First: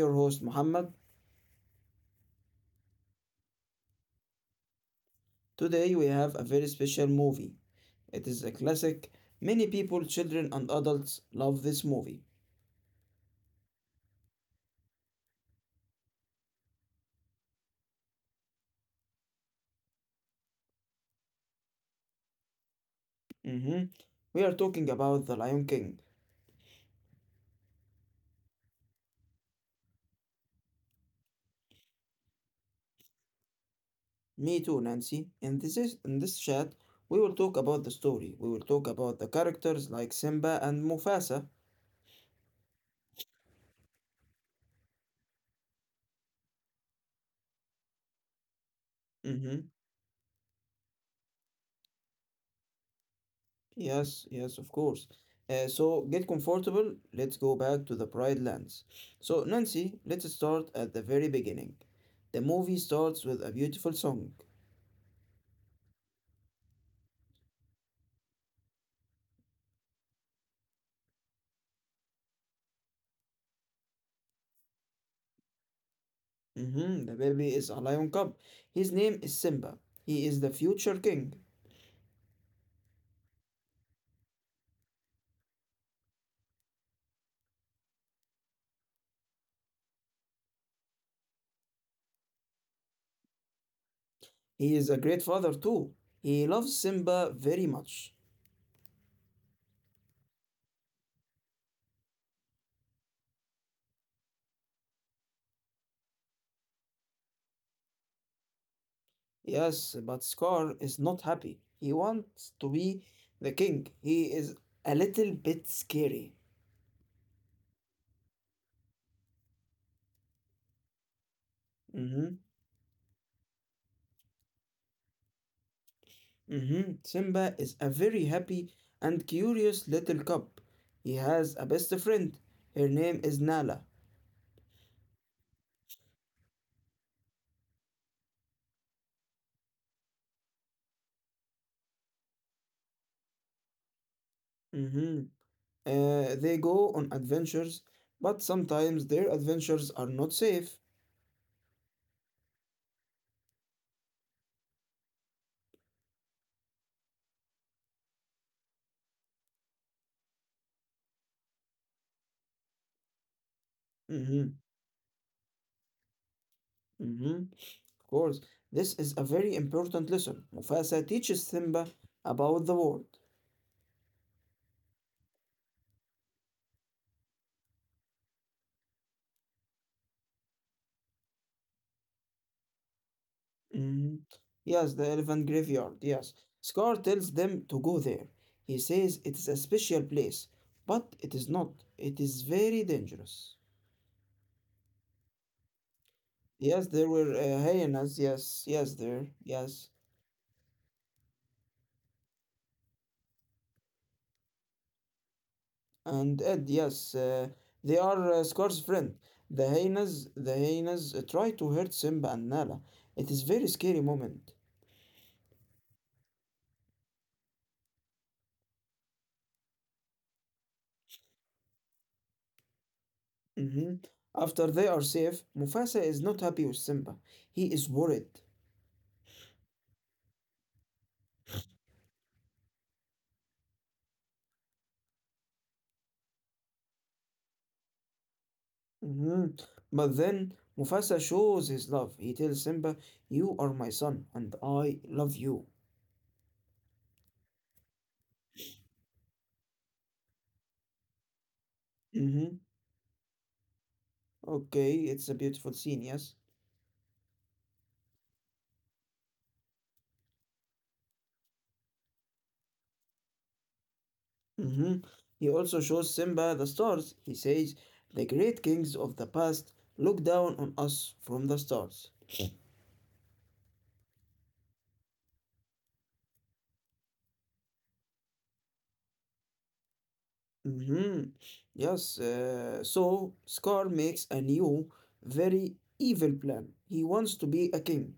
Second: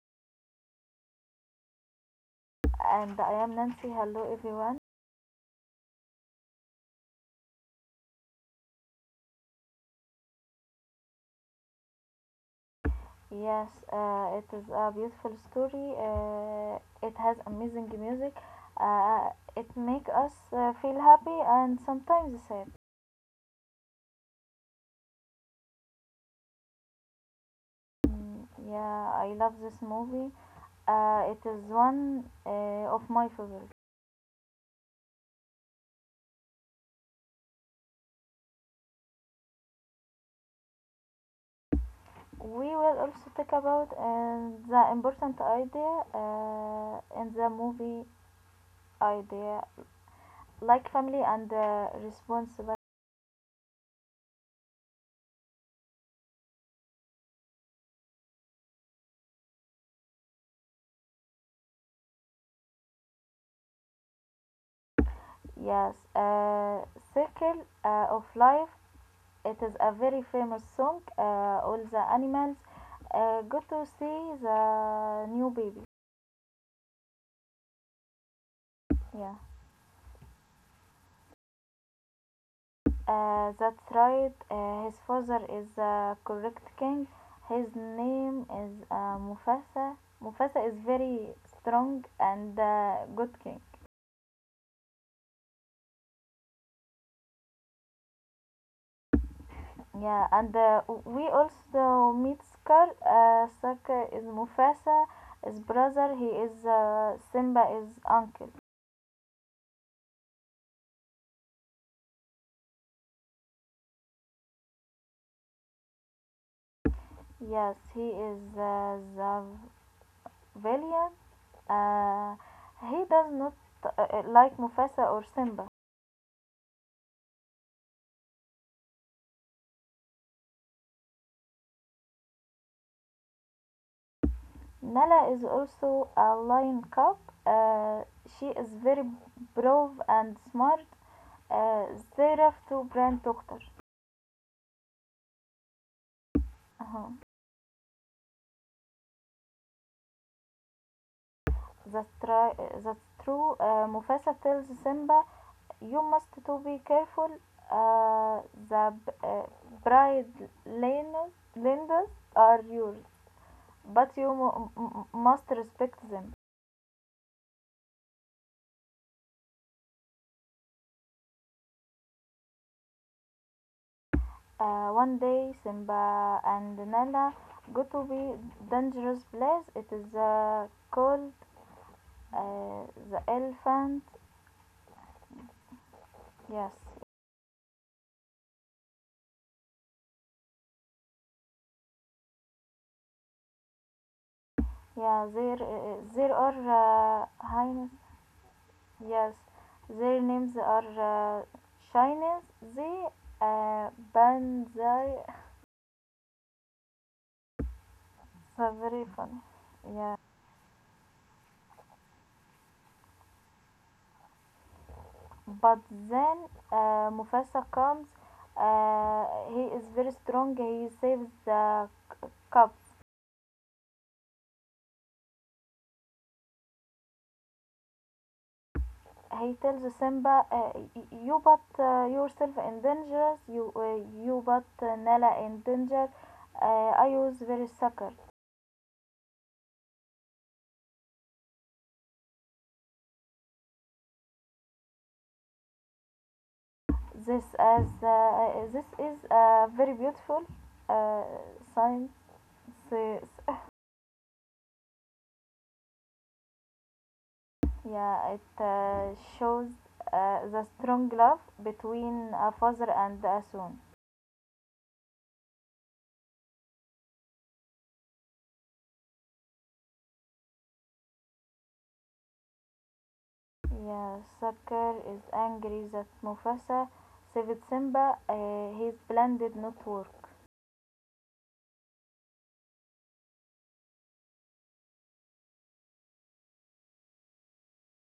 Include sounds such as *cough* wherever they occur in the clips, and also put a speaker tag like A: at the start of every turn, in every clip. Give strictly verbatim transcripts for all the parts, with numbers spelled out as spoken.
A: your host Muhammad.
B: And I am Nancy. Hello, everyone.
A: Today we have a very special movie. It is a classic. Many people, children and adults love this movie.
B: Yes, uh, it is a beautiful story. Uh, it has amazing music. Uh, it make us uh, feel happy and sometimes sad.
A: Mhm. We are talking about The Lion King.
B: Mm, yeah, I love this movie. Uh, it is one uh, of my favorite.
A: Me too, Nancy. In this is, in this chat, we will talk about the story. We will talk about the characters like Simba and Mufasa.
B: We will also talk about uh, the important idea uh, in the movie idea,
A: Mm-hmm.
B: like family and uh, responsibility.
A: Yes, yes, of course. Uh, so get comfortable. Let's go back to the Pride Lands. So, Nancy, let's start at the very beginning. The movie starts with a beautiful song.
B: Yes, uh, Circle uh, of Life. It is a very famous song. Uh, all the animals uh, go to see the new baby.
A: Hmm the baby is a lion cub. His name
B: Yeah,
A: is Simba. He is the future king.
B: uh, that's right. Uh, his father is the correct king. His name is uh, Mufasa. Mufasa is very strong and uh, good king.
A: He is a great father, too. He loves Simba very much.
B: Yeah, and uh, we also meet Scar. Uh, Scar is Mufasa, his brother. He is uh, Simba, his uncle.
A: Yes, but Scar is not happy. He wants to be the king. He is a little bit scary.
B: Yes, he is uh, the villain. Uh,
A: Mhm.
B: he does not uh, like Mufasa or Simba.
A: Mhm, Simba is a very happy and curious little cub. He has a best friend. Her name is Nala.
B: Nala is also a lion cub. Uh, she is very brave and smart. Uh, they have two grand daughters.
A: Mhm. Uh, they go on
B: Uh-huh.
A: adventures, but sometimes their adventures are not safe.
B: That's, tri- that's true. Uh, Mufasa tells Simba, "You must to be careful. Uh, the b- uh, bride lenders, lenders are yours, but you
A: Mhm,
B: m- m- must respect them."
A: mhm, Of course, this is a very important lesson. Mufasa teaches Simba about the world.
B: Uh, one day, Simba and Nala go to be dangerous place. It is uh, called uh, the elephant.
A: Mm. Yes, the elephant graveyard, yes.
B: Yes,
A: Scar tells them to go there. He says it is a special place, but it is not. It is very dangerous.
B: yeah. There, uh, there
A: Yes, there
B: are uh,
A: were uh,
B: highness.
A: hyenas, yes, yes, there,
B: Yes,
A: yes.
B: their names are uh, Chinese. They uh, Banzai
A: And Ed, yes, uh, they are uh,
B: but
A: Scar's
B: very
A: friend.
B: funny.
A: The
B: Yeah,
A: hyenas, the hyenas uh, try to hurt Simba and Nala. It is very scary moment.
B: but then uh, Mufasa comes. Uh, he is very strong. He saves the cup.
A: hmm After they are safe, Mufasa is not happy with Simba. He is worried.
B: He tells Simba, uh, y- "You put uh, yourself in danger. You uh, you put uh, Nala in danger. Uh, I was very sucker."
A: Mhm. But then Mufasa shows his love. He tells Simba, "You are my son, and I love you."
B: This as uh, this is a very beautiful uh, science.
A: Mm-hmm. Okay, it's a beautiful scene, yes?
B: Yeah, it uh, shows uh, the strong love between a father and a son.
A: Mm-hmm. He also shows Simba the stars. He says, "The great kings of the past look down on us from the stars."
B: Yeah, Sakaar is angry that Mufasa saved Simba uh, his blended work.
A: Mm-hmm. Yes, uh, so Scar makes a new, very evil plan. He wants to be a king,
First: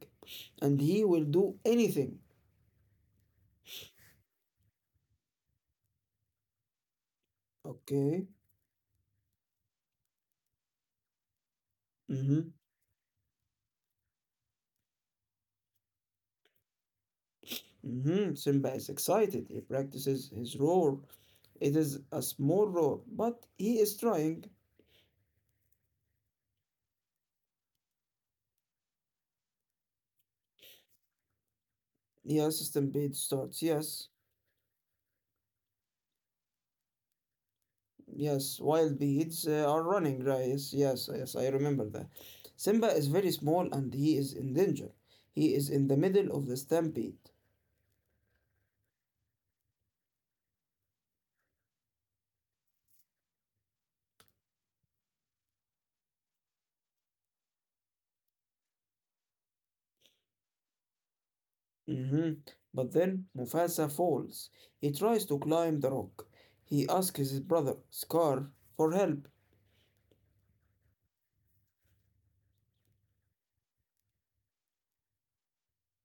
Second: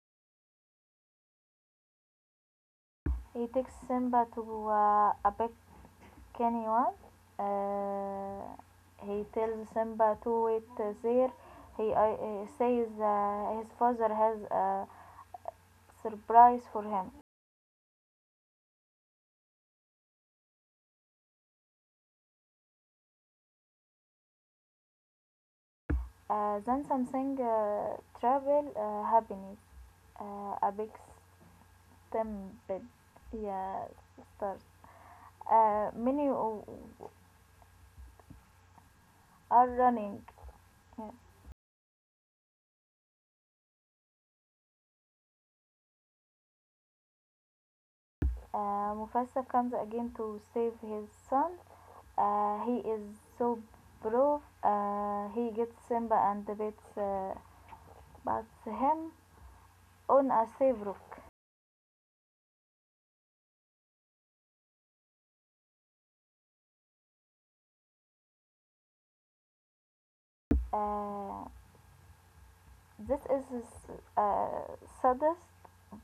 A: and he will do anything.
B: He takes Simba to uh, a big canyon.
A: Okay.
B: Uh, he tells Simba to wait uh, there. He uh,
A: Mm-hmm.
B: uh, says uh, his father has a surprise for him.
A: Mhm, Simba is excited. He practices his roar. It is a small roar, but he is trying.
B: Uh, then something uh, terrible uh, happens. آه، A big
A: Yes,
B: stem bed,
A: Stampede starts.
B: yeah,
A: Yes,
B: stars uh, many
A: yes, wild beads uh,
B: are
A: are
B: running.
A: running, right? Yes, yes, yes, I remember that. Simba is very small and he is in danger. He is in the middle of the stampede.
B: uh, Mufasa comes again to save his son. Uh, he is so brave. Uh, he gets Simba and beats uh, bats him on a safe rock.
A: hmm But then Mufasa falls. He tries to climb the rock. He asks his brother, Scar, for help.
B: uh, this is the uh, saddest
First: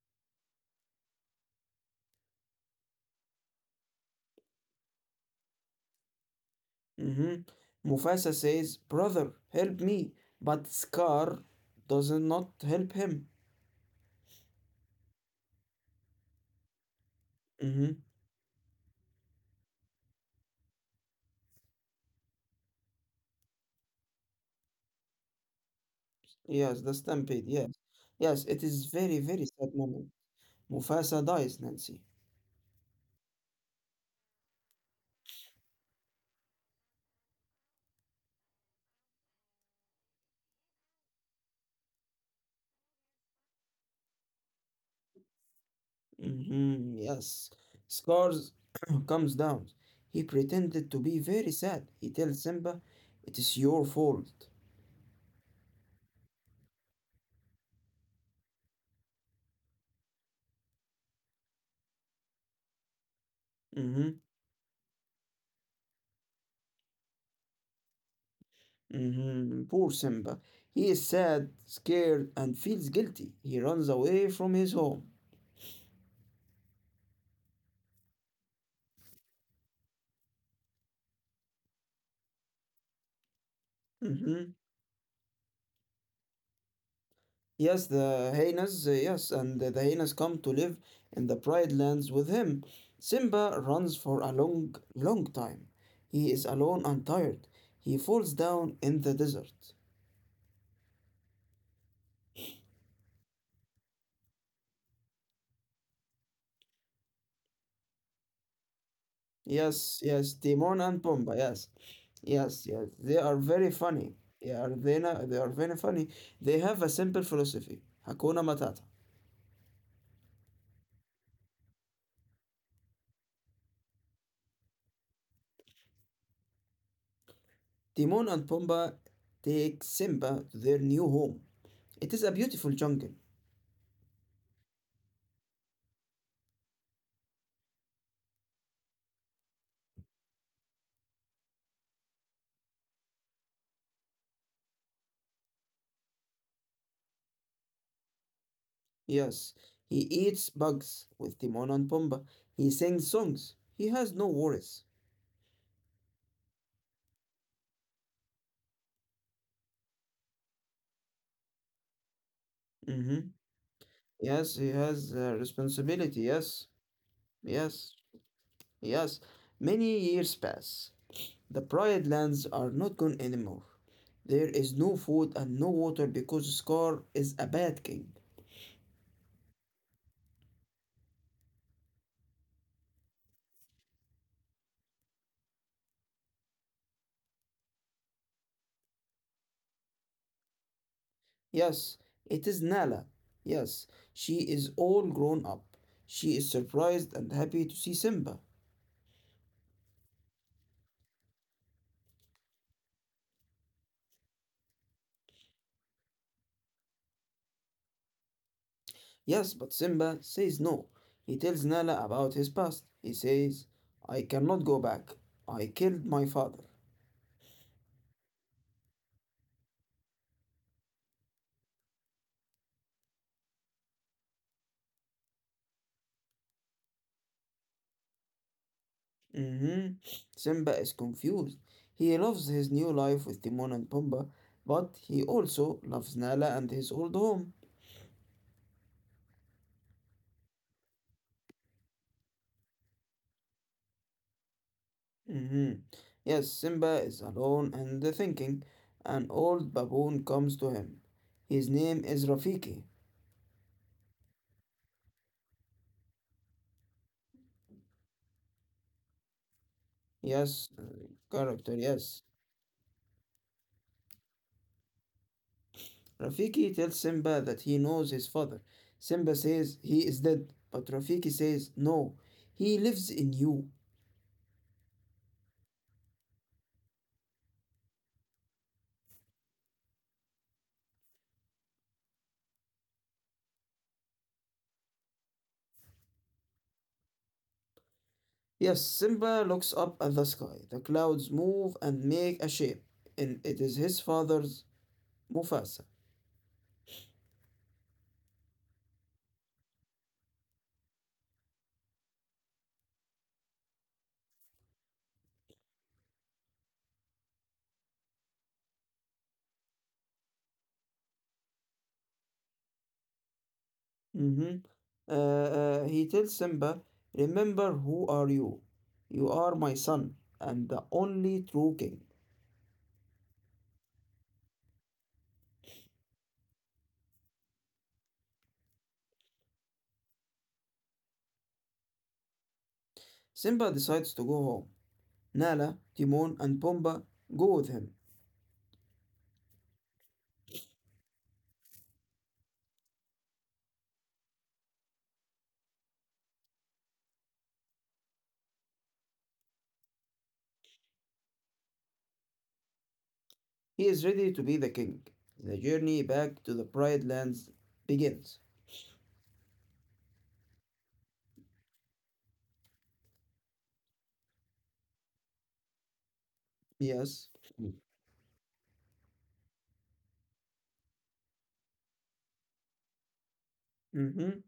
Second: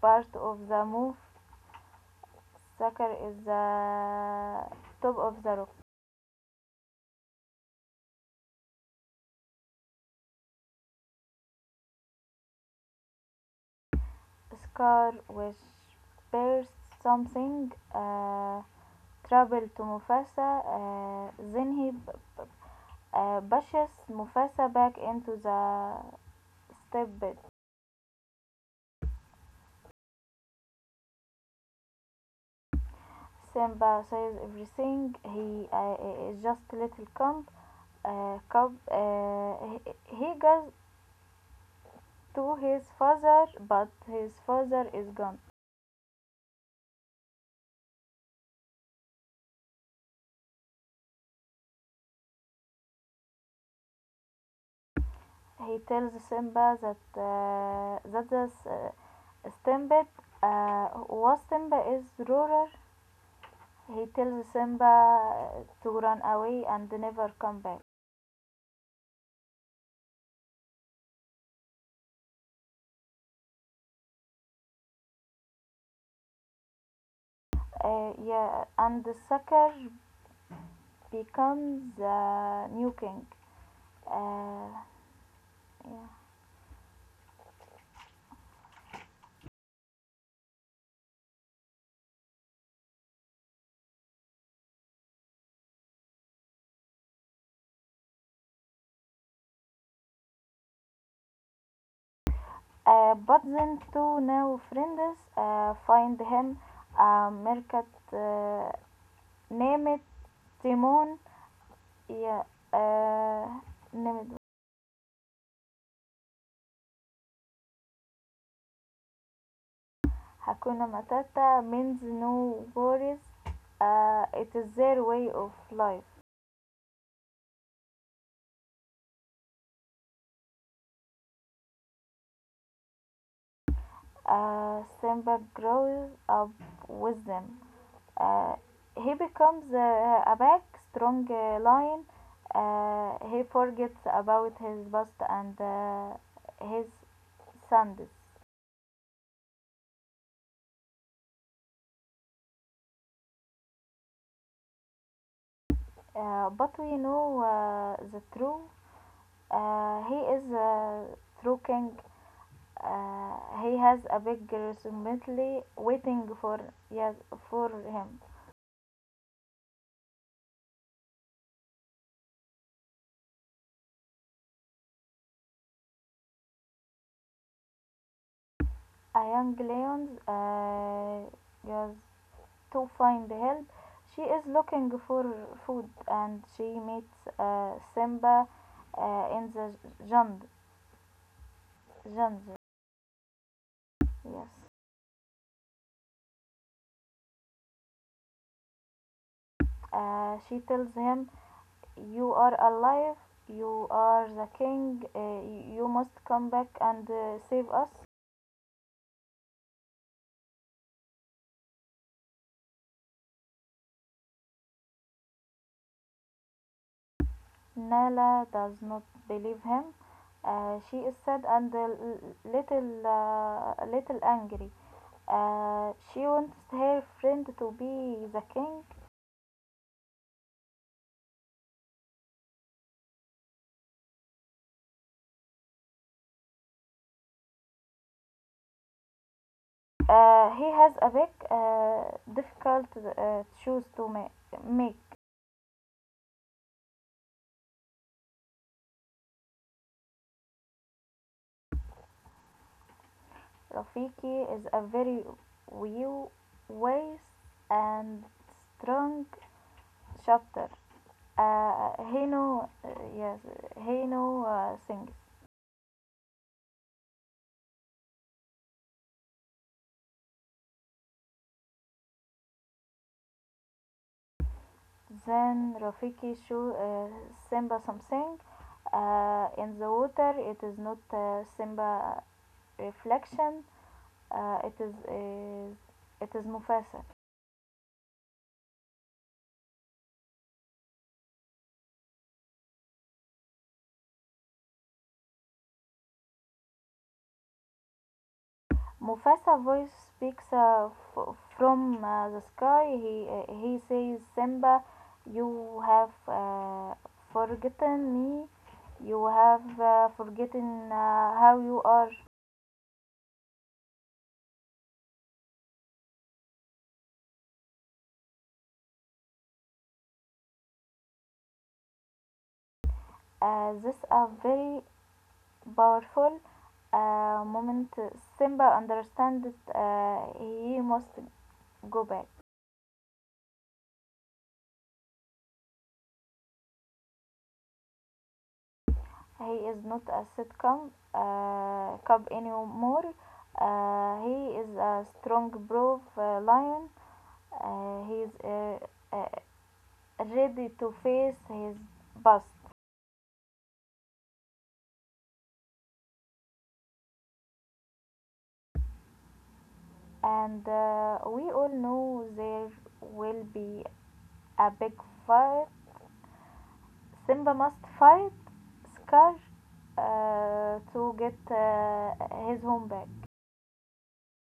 B: part of the move. Zakar is the top of the rock.
A: hmm Mufasa says, "Brother, help me." But Scar does not help him.
B: Scar, which bears something,
A: hmm
B: uh, travel to Mufasa. Uh, then he uh, pushes Mufasa back into the
A: Yes, the
B: stepbed.
A: stampede, yes. Yes, it is very, very sad moment. Mufasa dies, Nancy.
B: Simba says everything. He uh, is just a little cub. Uh, cub. Uh, he- goes to his father, but his father is gone.
A: hmm Yes. Scar *coughs* *clears throat* comes down. He pretended to be very sad. He tells Simba, "It is your fault."
B: He tells Simba that uh, that the s- uh, Simba, uh, was Simba is ruler. He
A: hmm
B: tells Simba to run away and never come back.
A: hmm Poor Simba. He is sad, scared, and feels guilty. He runs away from his home.
B: Uh, yeah, and the sucker becomes the new king.
A: hmm
B: Uh, yeah.
A: Yes, the hyenas, uh, yes, and the hyenas come to live in the Pride Lands with him. Simba runs for a long, long time. He is alone and tired. He falls down in the desert.
B: Uh, but then two new friends uh, find him a market uh,
A: Yes,
B: named
A: yes, Timon and
B: Timon.
A: Pumbaa, yes,
B: Yeah,
A: yes, yes. They are
B: uh,
A: very funny.
B: named.
A: Yeah, they, na- they are very funny. They have a simple philosophy, Hakuna Matata.
B: Hakuna Matata means no worries. Uh, it is their way of life.
A: Timon and Pumbaa take Simba to their new home. It is a beautiful jungle.
B: Uh, Simba grows up with them. Uh, he becomes uh, a big, strong uh, lion. Uh, he forgets about his past and uh, his sins.
A: Yes, he eats bugs with Timon and Pumbaa. He sings songs. He has no worries.
B: Uh, but we know uh, the truth. Uh, he is a true king.
A: Mm-hmm.
B: Uh, he has a big
A: Yes, he has a
B: responsibility
A: responsibility.
B: waiting for,
A: Yes,
B: yes, for
A: yes,
B: him.
A: yes. Many years pass. The pride lands are not gone anymore. There is no food and no water because Scar is a bad king.
B: A young lion uh, goes to find help. She is looking for food and she meets uh, Simba uh, in the
A: Yes, it
B: jungle.
A: is Nala. Yes, she is
B: Yes.
A: all grown up. She is surprised and happy to see Simba.
B: Uh, she tells him, "You are alive, you are the king, uh, you must come back and uh, save us."
A: Yes, but Simba says no. He tells Nala about his past. He says, "I cannot go back. I killed my father."
B: Nala does not believe him. Uh, she is sad and a l- little, uh, little angry. Uh, she wants her friend to be the king.
A: Mhm. Simba is confused. He loves his new life with Timon and Pumbaa, but he also loves Nala and his old home.
B: Uh, he has a big, uh, difficult uh, choose to ma- make.
A: Mhm. Yes, Simba is alone and thinking. An old baboon comes to him. His name is Rafiki.
B: Rafiki is a very wise and strong
A: Yes,
B: shooter.
A: uh, character,
B: Uh,
A: yes.
B: he know, uh, yes, he know uh, things.
A: Rafiki tells Simba that he knows his father. Simba says he is dead, but Rafiki says, "No, he lives in you."
B: Then Rafiki show uh, Simba something. Uh, in the water, it is not uh, Simba reflection. Uh, it is, is it is Mufasa.
A: Yes, Simba looks up at the sky. The clouds move and make a shape, and it is his father's Mufasa.
B: Mufasa voice speaks uh, f- from uh, the sky. He uh, he says, "Simba, you have uh, forgotten me. You have uh, forgotten uh, how you are."
A: Mhm. Uh, uh, he tells Simba, "Remember who are you? You are my son and the only true king."
B: Uh, this a very powerful uh, moment. Simba understands uh, he must go back.
A: Simba decides to go home. Nala, Timon, and Pumbaa go with him.
B: He is not a sitcom uh, cub anymore. Uh, he is a strong, brave uh, lion. Uh, he's uh, uh, ready to face his past,
A: He is ready to be the king. The journey back to the Pride Lands begins.
B: and uh, we all know there will be a big fight.
A: Yes.
B: Simba must fight Scar uh, to get uh, his home back.
A: Mhm.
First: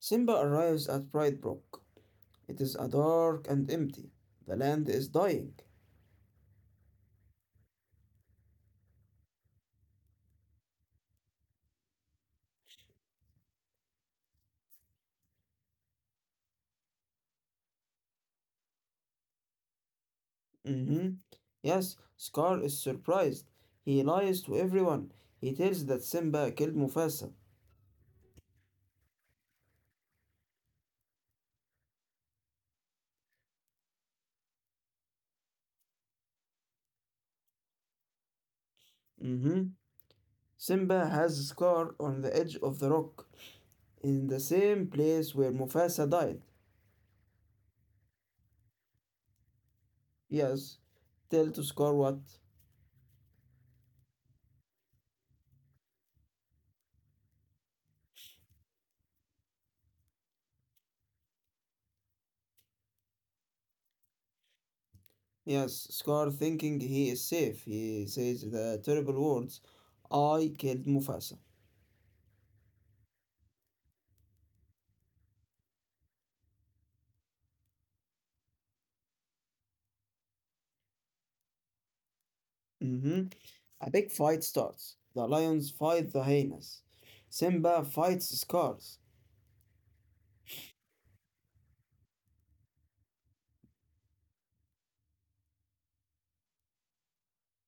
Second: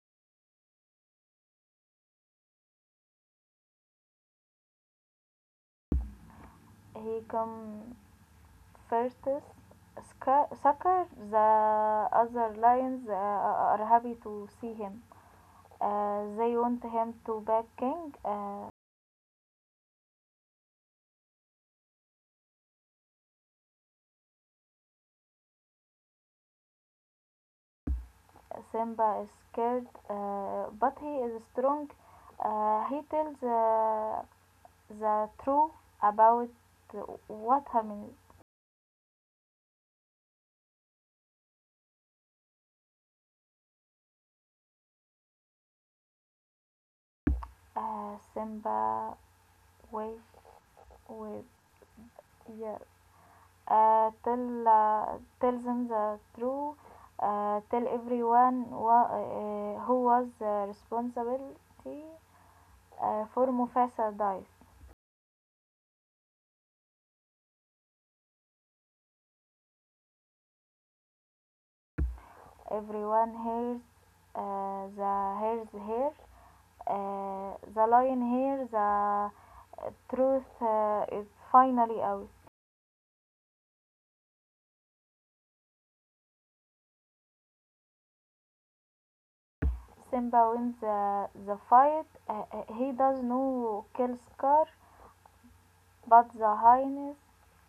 A: Simba arrives at Pride Rock. It is a dark and empty. The land is dying.
B: He come first. Scar, Scar, the other lions uh, are happy to see him. Uh, they want him to back king. Uh,
A: Mhm. Yes, Scar is surprised. He lies to everyone. He tells that Simba killed Mufasa.
B: Simba is scared, uh, but he is strong. Uh, he tells uh, the truth about what happened.
A: Mhm. Simba has Scar on the edge of the rock, in the same place where Mufasa died.
B: Uh, Simba wait
A: Yes.
B: with,
A: Tell to Scar what?
B: yeah. Uh, tell uh, tell them the truth. Uh, tell everyone wha- uh, who was uh, responsibility uh, for Mufasa dies.
A: Yes, Scar thinking he is safe. He says the terrible words, "I killed Mufasa."
B: Everyone hears uh, the hears here uh, the lion here the uh, truth uh, is finally out.
A: hmm A big fight starts. The lions fight the hyenas. Simba fights Scar.
B: Simba wins the, the fight, uh, uh, he does no kill Scar, but the hyenas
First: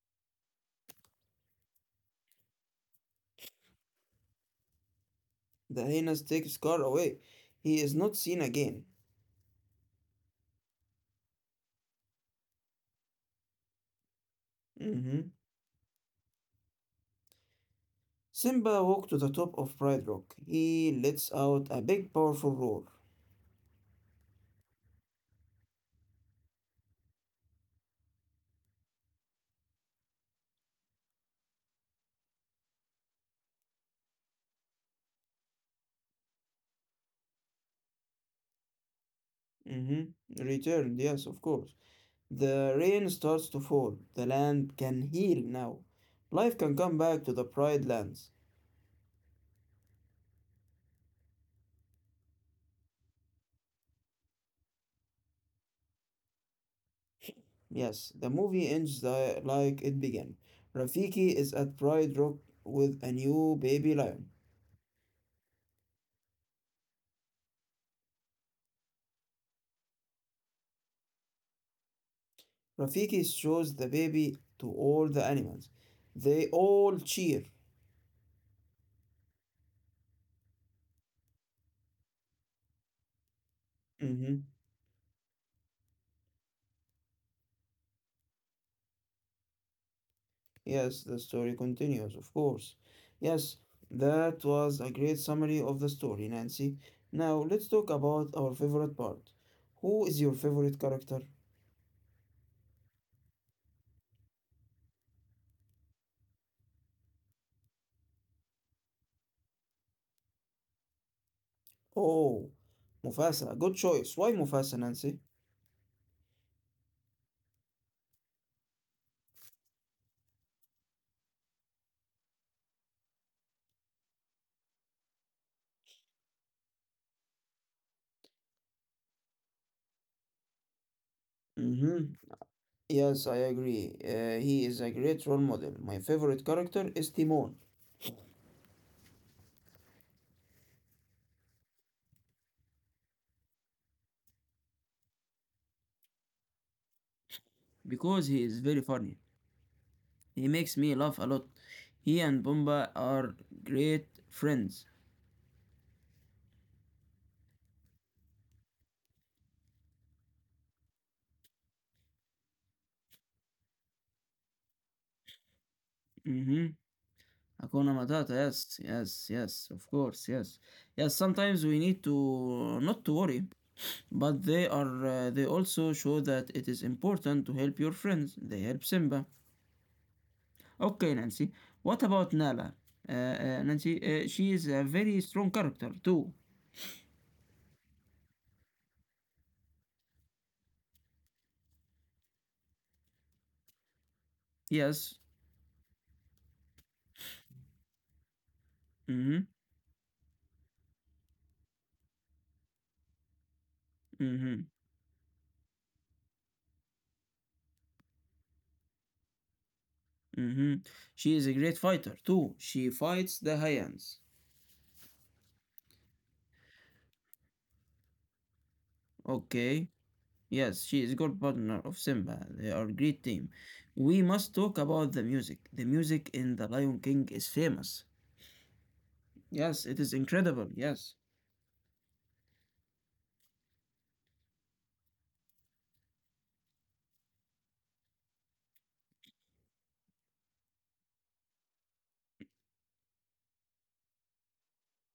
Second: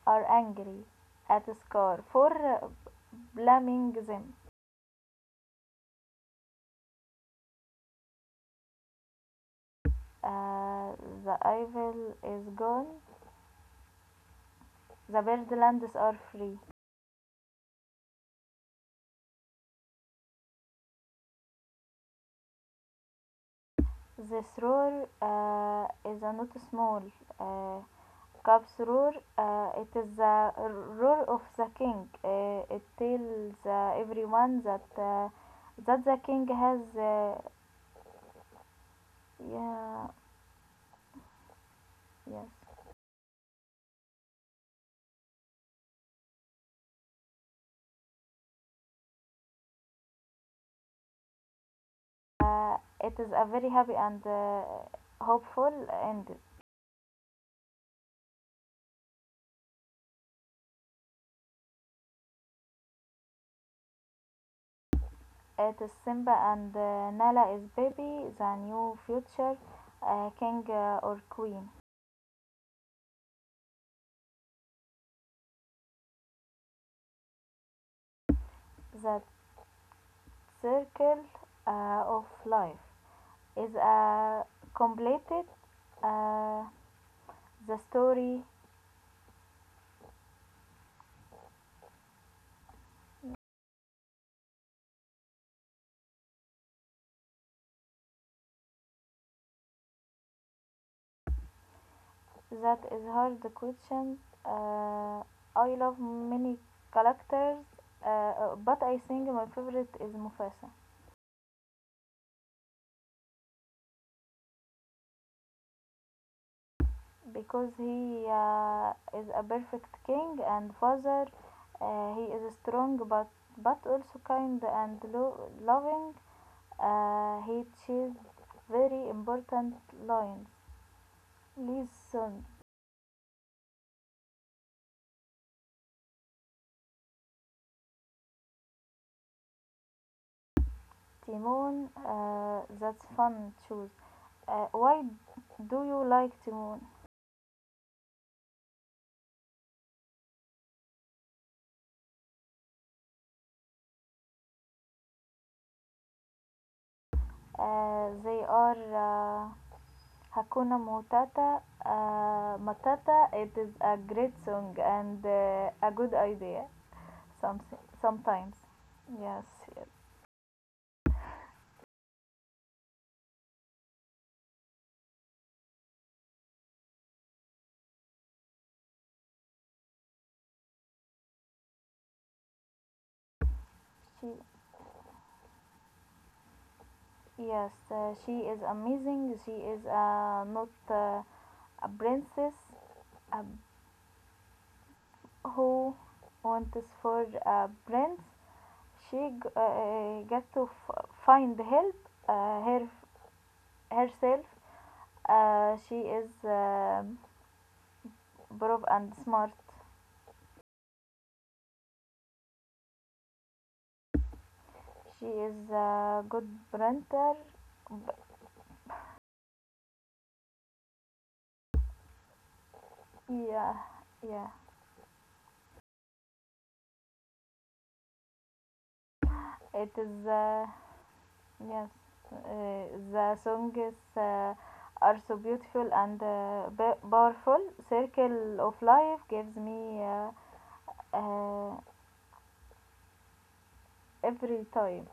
B: are angry at Scar for uh, blaming them.
A: The hyenas take Scar away. He is not seen again.
B: uh, the evil is gone. The
A: hmm
B: bird lands are free.
A: Simba walks to the top of Pride Rock. He lets out a big, powerful roar.
B: This roar uh, is not small. uh, Kapsurur, uh, it is the rule of the king. Uh, it tells uh, everyone that uh, that the king has, uh,
A: hmm
B: yeah,
A: Returned, yes, of course.
B: yes.
A: The rain starts to fall. The land can heal now. Life can come back to the Pride Lands.
B: Uh, it is a very happy and uh, hopeful end.
A: Yes, the movie ends the, like it began. Rafiki is at Pride Rock with a new baby lion.
B: It is Simba and uh, Nala is baby, the new future uh, king uh, or queen.
A: Rafiki shows the baby to all the animals. They all cheer.
B: The circle uh, of life is uh,
A: hmm
B: completed. Uh, the story.
A: Yes, the story continues, of course. Yes, that was a great summary of the story, Nancy. Now let's talk about our favorite part. Who is your favorite character?
B: That is hard question. Uh, I love many characters, uh, uh, but I think my favorite is Mufasa,
A: Oh, Mufasa. Good choice. Why Mufasa, Nancy?
B: because he uh, is a perfect king and father. Uh, he is strong, but but also kind and lo- loving. Uh, he chose very important lines. Lee's
A: Mm-hmm.
B: son.
A: Yes, I agree. Uh, he is a great role model. My favorite character is Timon
B: Timon. Uh, that's fun choose. Uh, why do you like Timon?
A: because he is very funny. He makes me laugh a lot. He and Bumba are great friends.
B: Uh, they are uh, Hakuna Matata. Uh, Matata. It is a great song and uh, a good
A: Mm-hmm.
B: idea. Some
A: Hakuna Matata,
B: Sometimes.
A: yes, yes,
B: Yes.
A: yes, of
B: Yes.
A: course, yes. Yes, sometimes we need to not to worry, but they are uh, they also show that it is important to help your friends. They help Simba. Okay, Nancy. What about Nala? Uh, uh, Nancy, uh,
B: She.
A: she is a very strong character too.
B: Yes. Uh, she is amazing. She is uh, not uh, a princess uh,
A: Yes.
B: who wants for a prince. She
A: Mm-hmm.
B: g- uh, got to f- find help uh, her herself.
A: Mm-hmm.
B: Uh, she is um brave and smart.
A: Mm-hmm. She is a great fighter too. She fights the Hyans.
B: She is a good printer.
A: Okay. Yes, she is good partner of Simba. They are a great team.
B: Yeah,
A: We
B: yeah.
A: must talk about the music. The music in The Lion King is famous. Yes,
B: It
A: it is
B: is
A: incredible.
B: uh,
A: Yes.
B: yes. Uh, the songs uh, are so beautiful and uh, ba- powerful. Circle of Life gives me uh, uh, every time.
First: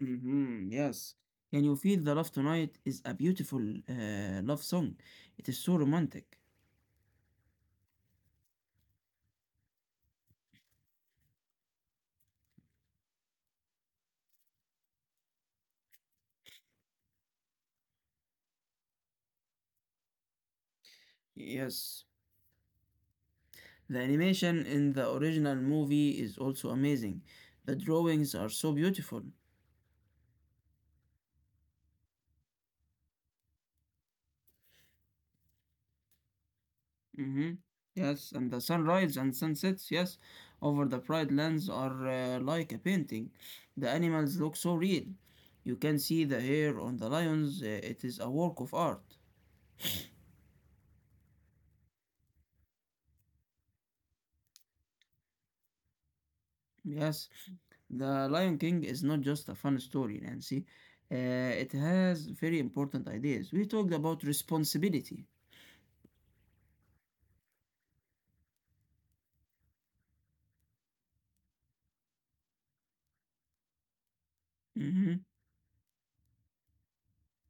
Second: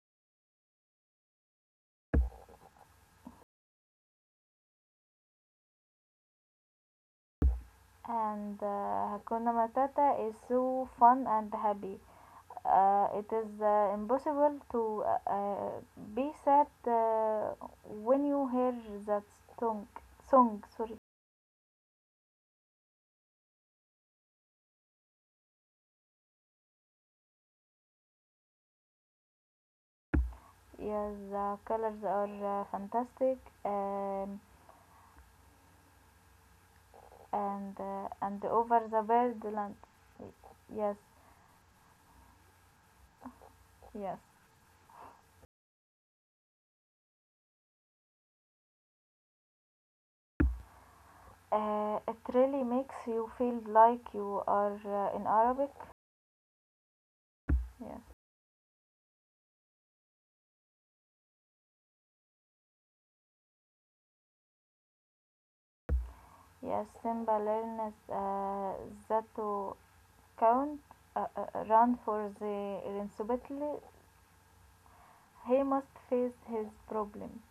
A: Mm-hmm. Yes. Can you feel the love tonight is a beautiful uh, love song. It is so romantic.
B: And uh, Hakuna Matata is so fun and happy. Uh, it is uh, impossible to uh, uh, be sad uh, when you hear that song. Song, sorry.
A: Yes. The animation in the original movie is also amazing. The drawings are so beautiful.
B: Yeah, the colors are uh, fantastic, um,
A: hmm
B: and uh,
A: Yes,
B: and
A: and the
B: over the
A: sunrise and
B: bird land.
A: sunsets, yes, over the
B: Yes,
A: bright lands are uh, like a painting. The
B: yes.
A: animals look so real. You can see the hair on the lions, uh, it is a work of art.
B: Uh, it really makes you feel like you are uh, in Arabic.
A: Yes,
B: Yes,
A: The Lion King is not just a fun story, Nancy. Uh, it has very important ideas. We talked about responsibility.
B: yes. Simba learns uh, that to count, uh, uh, run for the responsibility,
A: Mhm.
B: he must face his problem.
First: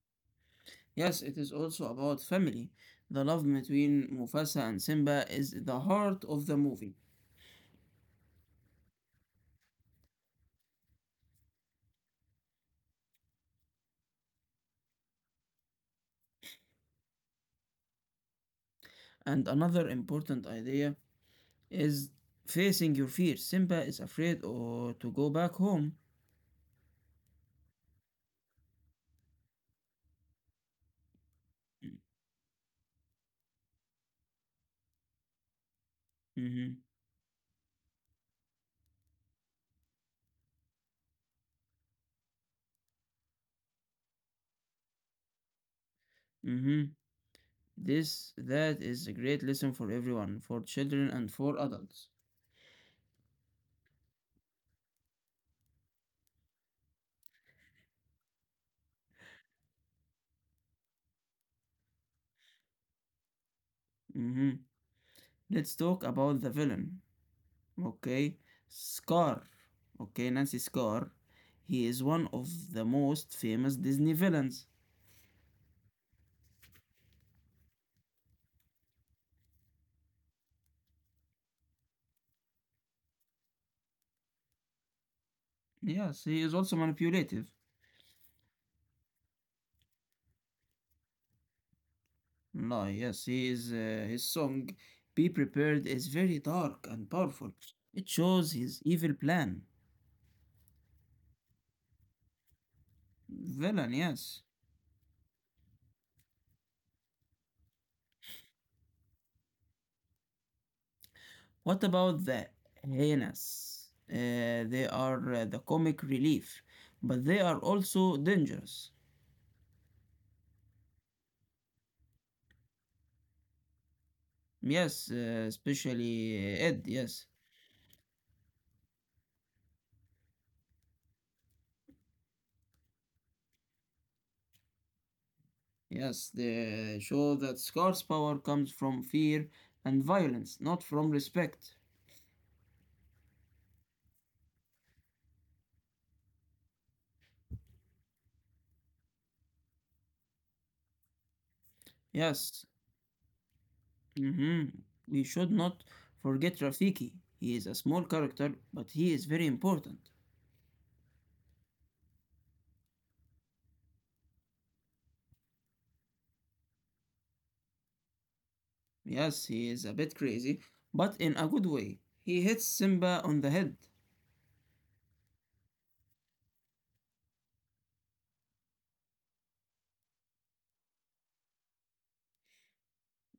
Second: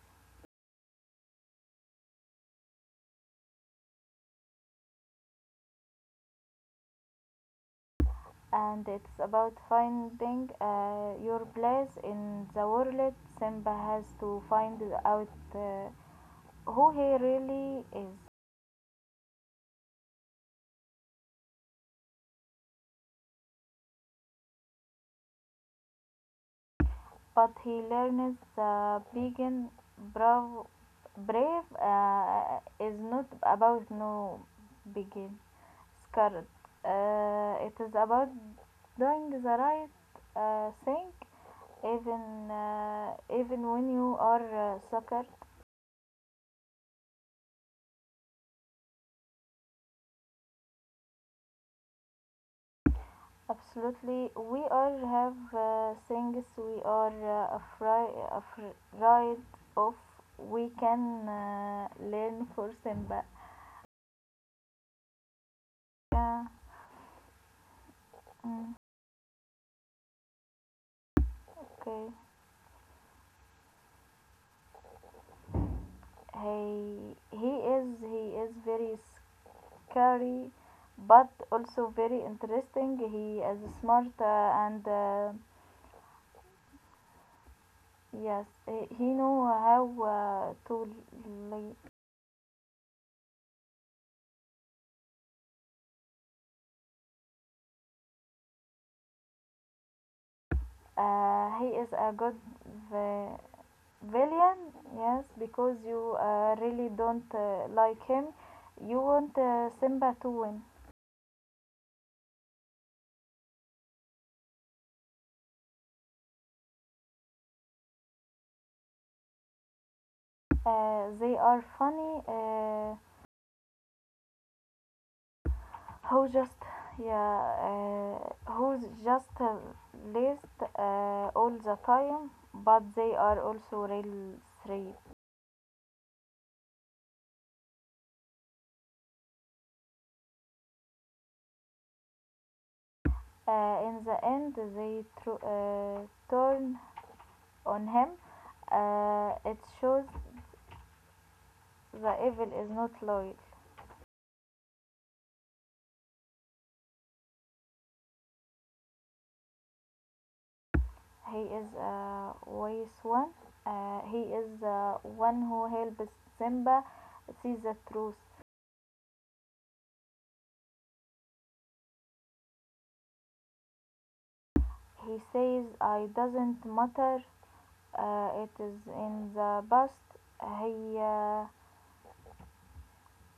A: Yes, it is also about family. The love between Mufasa and Simba is the heart of the movie.
B: And it's about finding uh, your place in the world. Simba has to find out uh, who he really is,
A: And another important idea is facing your fears. Simba is afraid or to go back home.
B: but he learns the being brave, brave uh, is not about no begin scared.
A: Mhm.
B: Uh, it is about doing the right uh, thing even uh, even when you are uh, sucker.
A: Mhm. This that is a great lesson for everyone, for children and for adults.
B: Absolutely, we all have uh, things we are uh, afraid, afraid of. We can uh, learn for Simba.
A: Mhm. Let's talk about
B: Yeah,
A: the villain. Okay?
B: mm,
A: Scar. Okay, Nancy Scar. He is
B: okay.
A: one of the most famous Disney villains.
B: He he is he is very scary, but also very interesting. He is smart uh, and uh,
A: Yes, he is also manipulative.
B: yes, he, he know how uh, to. li-
A: No, yes, he is, uh, his song, Be Prepared, is very dark and powerful. It shows his evil plan.
B: Uh, he is a good. uh,
A: Villain, yes.
B: Villain, yes, because you uh, really don't uh, like him. You want uh, Simba to win.
A: What about the hyenas? Uh, they are uh, the comic relief, but they are also dangerous.
B: Uh, they are funny. Uh,
A: Yes, uh,
B: who
A: especially uh,
B: just,
A: Ed, yes.
B: yeah, uh, who's just uh, list uh, all the time, but they are also real three.
A: Yes, they show that Scar's power comes from fear and violence, not from respect.
B: Uh, in the end, they tru- uh, turn on him. Uh, it shows the evil
A: Yes,
B: is not loyal.
A: Mhm. We should not forget Rafiki. He is a small character, but he is very important.
B: He is a wise one. Uh, he is the one who helps Simba see the truth.
A: Yes, he is a bit crazy, but in a good way. He hits Simba on the head.
B: He says, "I doesn't matter. Uh, it is in the past." He uh,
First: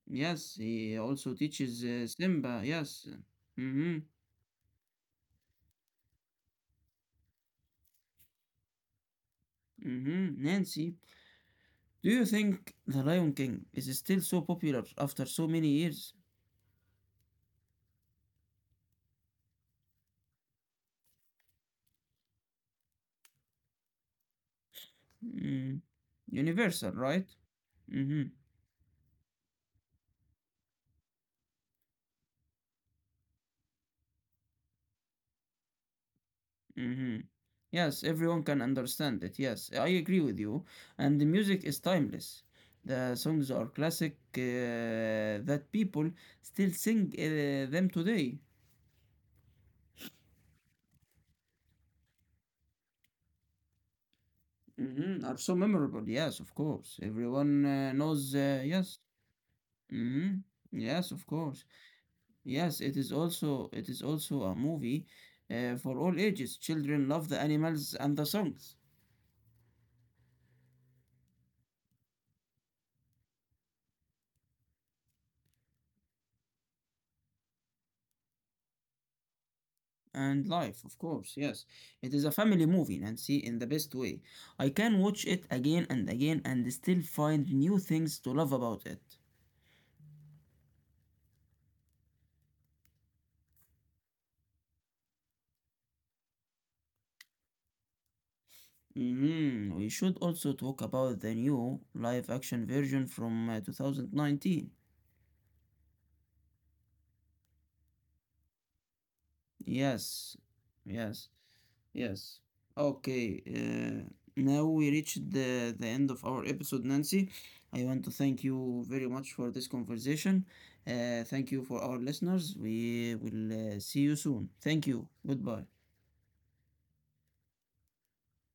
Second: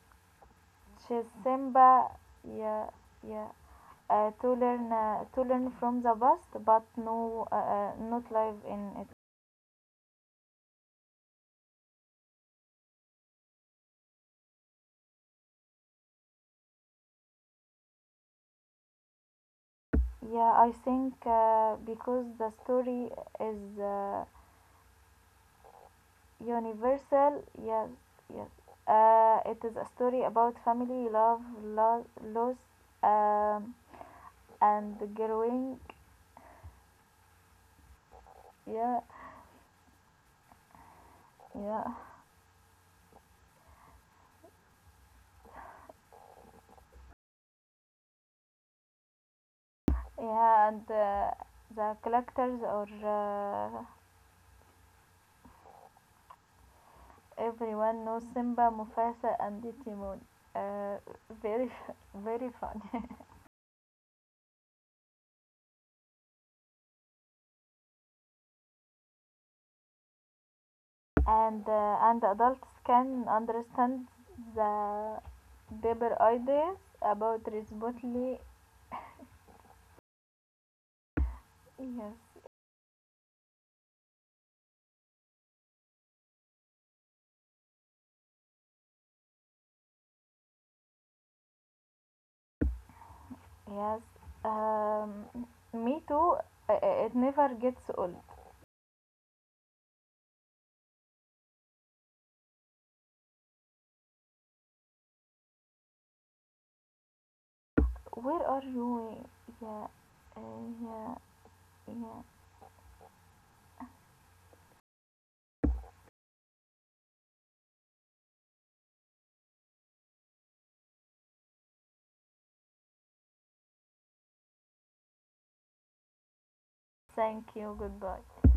A: Yes, he
B: teaches
A: also teaches uh,
B: Simba,
A: Simba.
B: yeah,
A: Yes.
B: yeah,
A: Mm-hmm.
B: uh, to learn uh, to learn from the past, but no, uh, uh, not live in it.
A: Mm-hmm. Nancy, do you think The Lion King is still so popular after so many years?
B: Yeah, I think uh, because the story is. Uh,
A: Mm. Universal, right?
B: Universal, yes,
A: Mm-hmm.
B: yes. Uh, it is a story about family, love, lo- loss, um, and growing.
A: hmm Yes, everyone can
B: Yeah,
A: understand it. Yes, I agree with you. And the music is
B: yeah,
A: timeless. The songs are classic uh, that people still sing uh, them today.
B: yeah. And uh, the collectors or uh,
A: hmm Are so memorable. Yes, of course. Everyone uh,
B: everyone knows
A: knows. Uh,
B: Simba,
A: yes.
B: Mufasa, and Timon.
A: hmm
B: Uh,
A: Yes, of course.
B: Very, *laughs* very
A: Yes, it
B: funny.
A: is also it is also a movie uh, for all ages. Children love the animals and the songs.
B: *laughs* and uh, and adults can understand the deeper ideas about responsibility.
A: And life, of course, yes. It is
B: Yes.
A: a family movie, Nancy, in the best way. I can watch it again and again and still find new things to love about it.
B: Yes, um, me too. Uh, uh, It never gets old.
A: Mhm, we should also talk about the new live action version from uh, two thousand nineteen.
B: Where are you? Yeah,
A: Yes,
B: uh, yeah,
A: yes.
B: yeah.
A: Yes. Okay. Uh, now we reached the, the end of our episode, Nancy. I want to thank you very much for this conversation. Uh, thank you for our listeners. We will uh, see you soon. Thank you. Goodbye.
B: Thank you. Goodbye.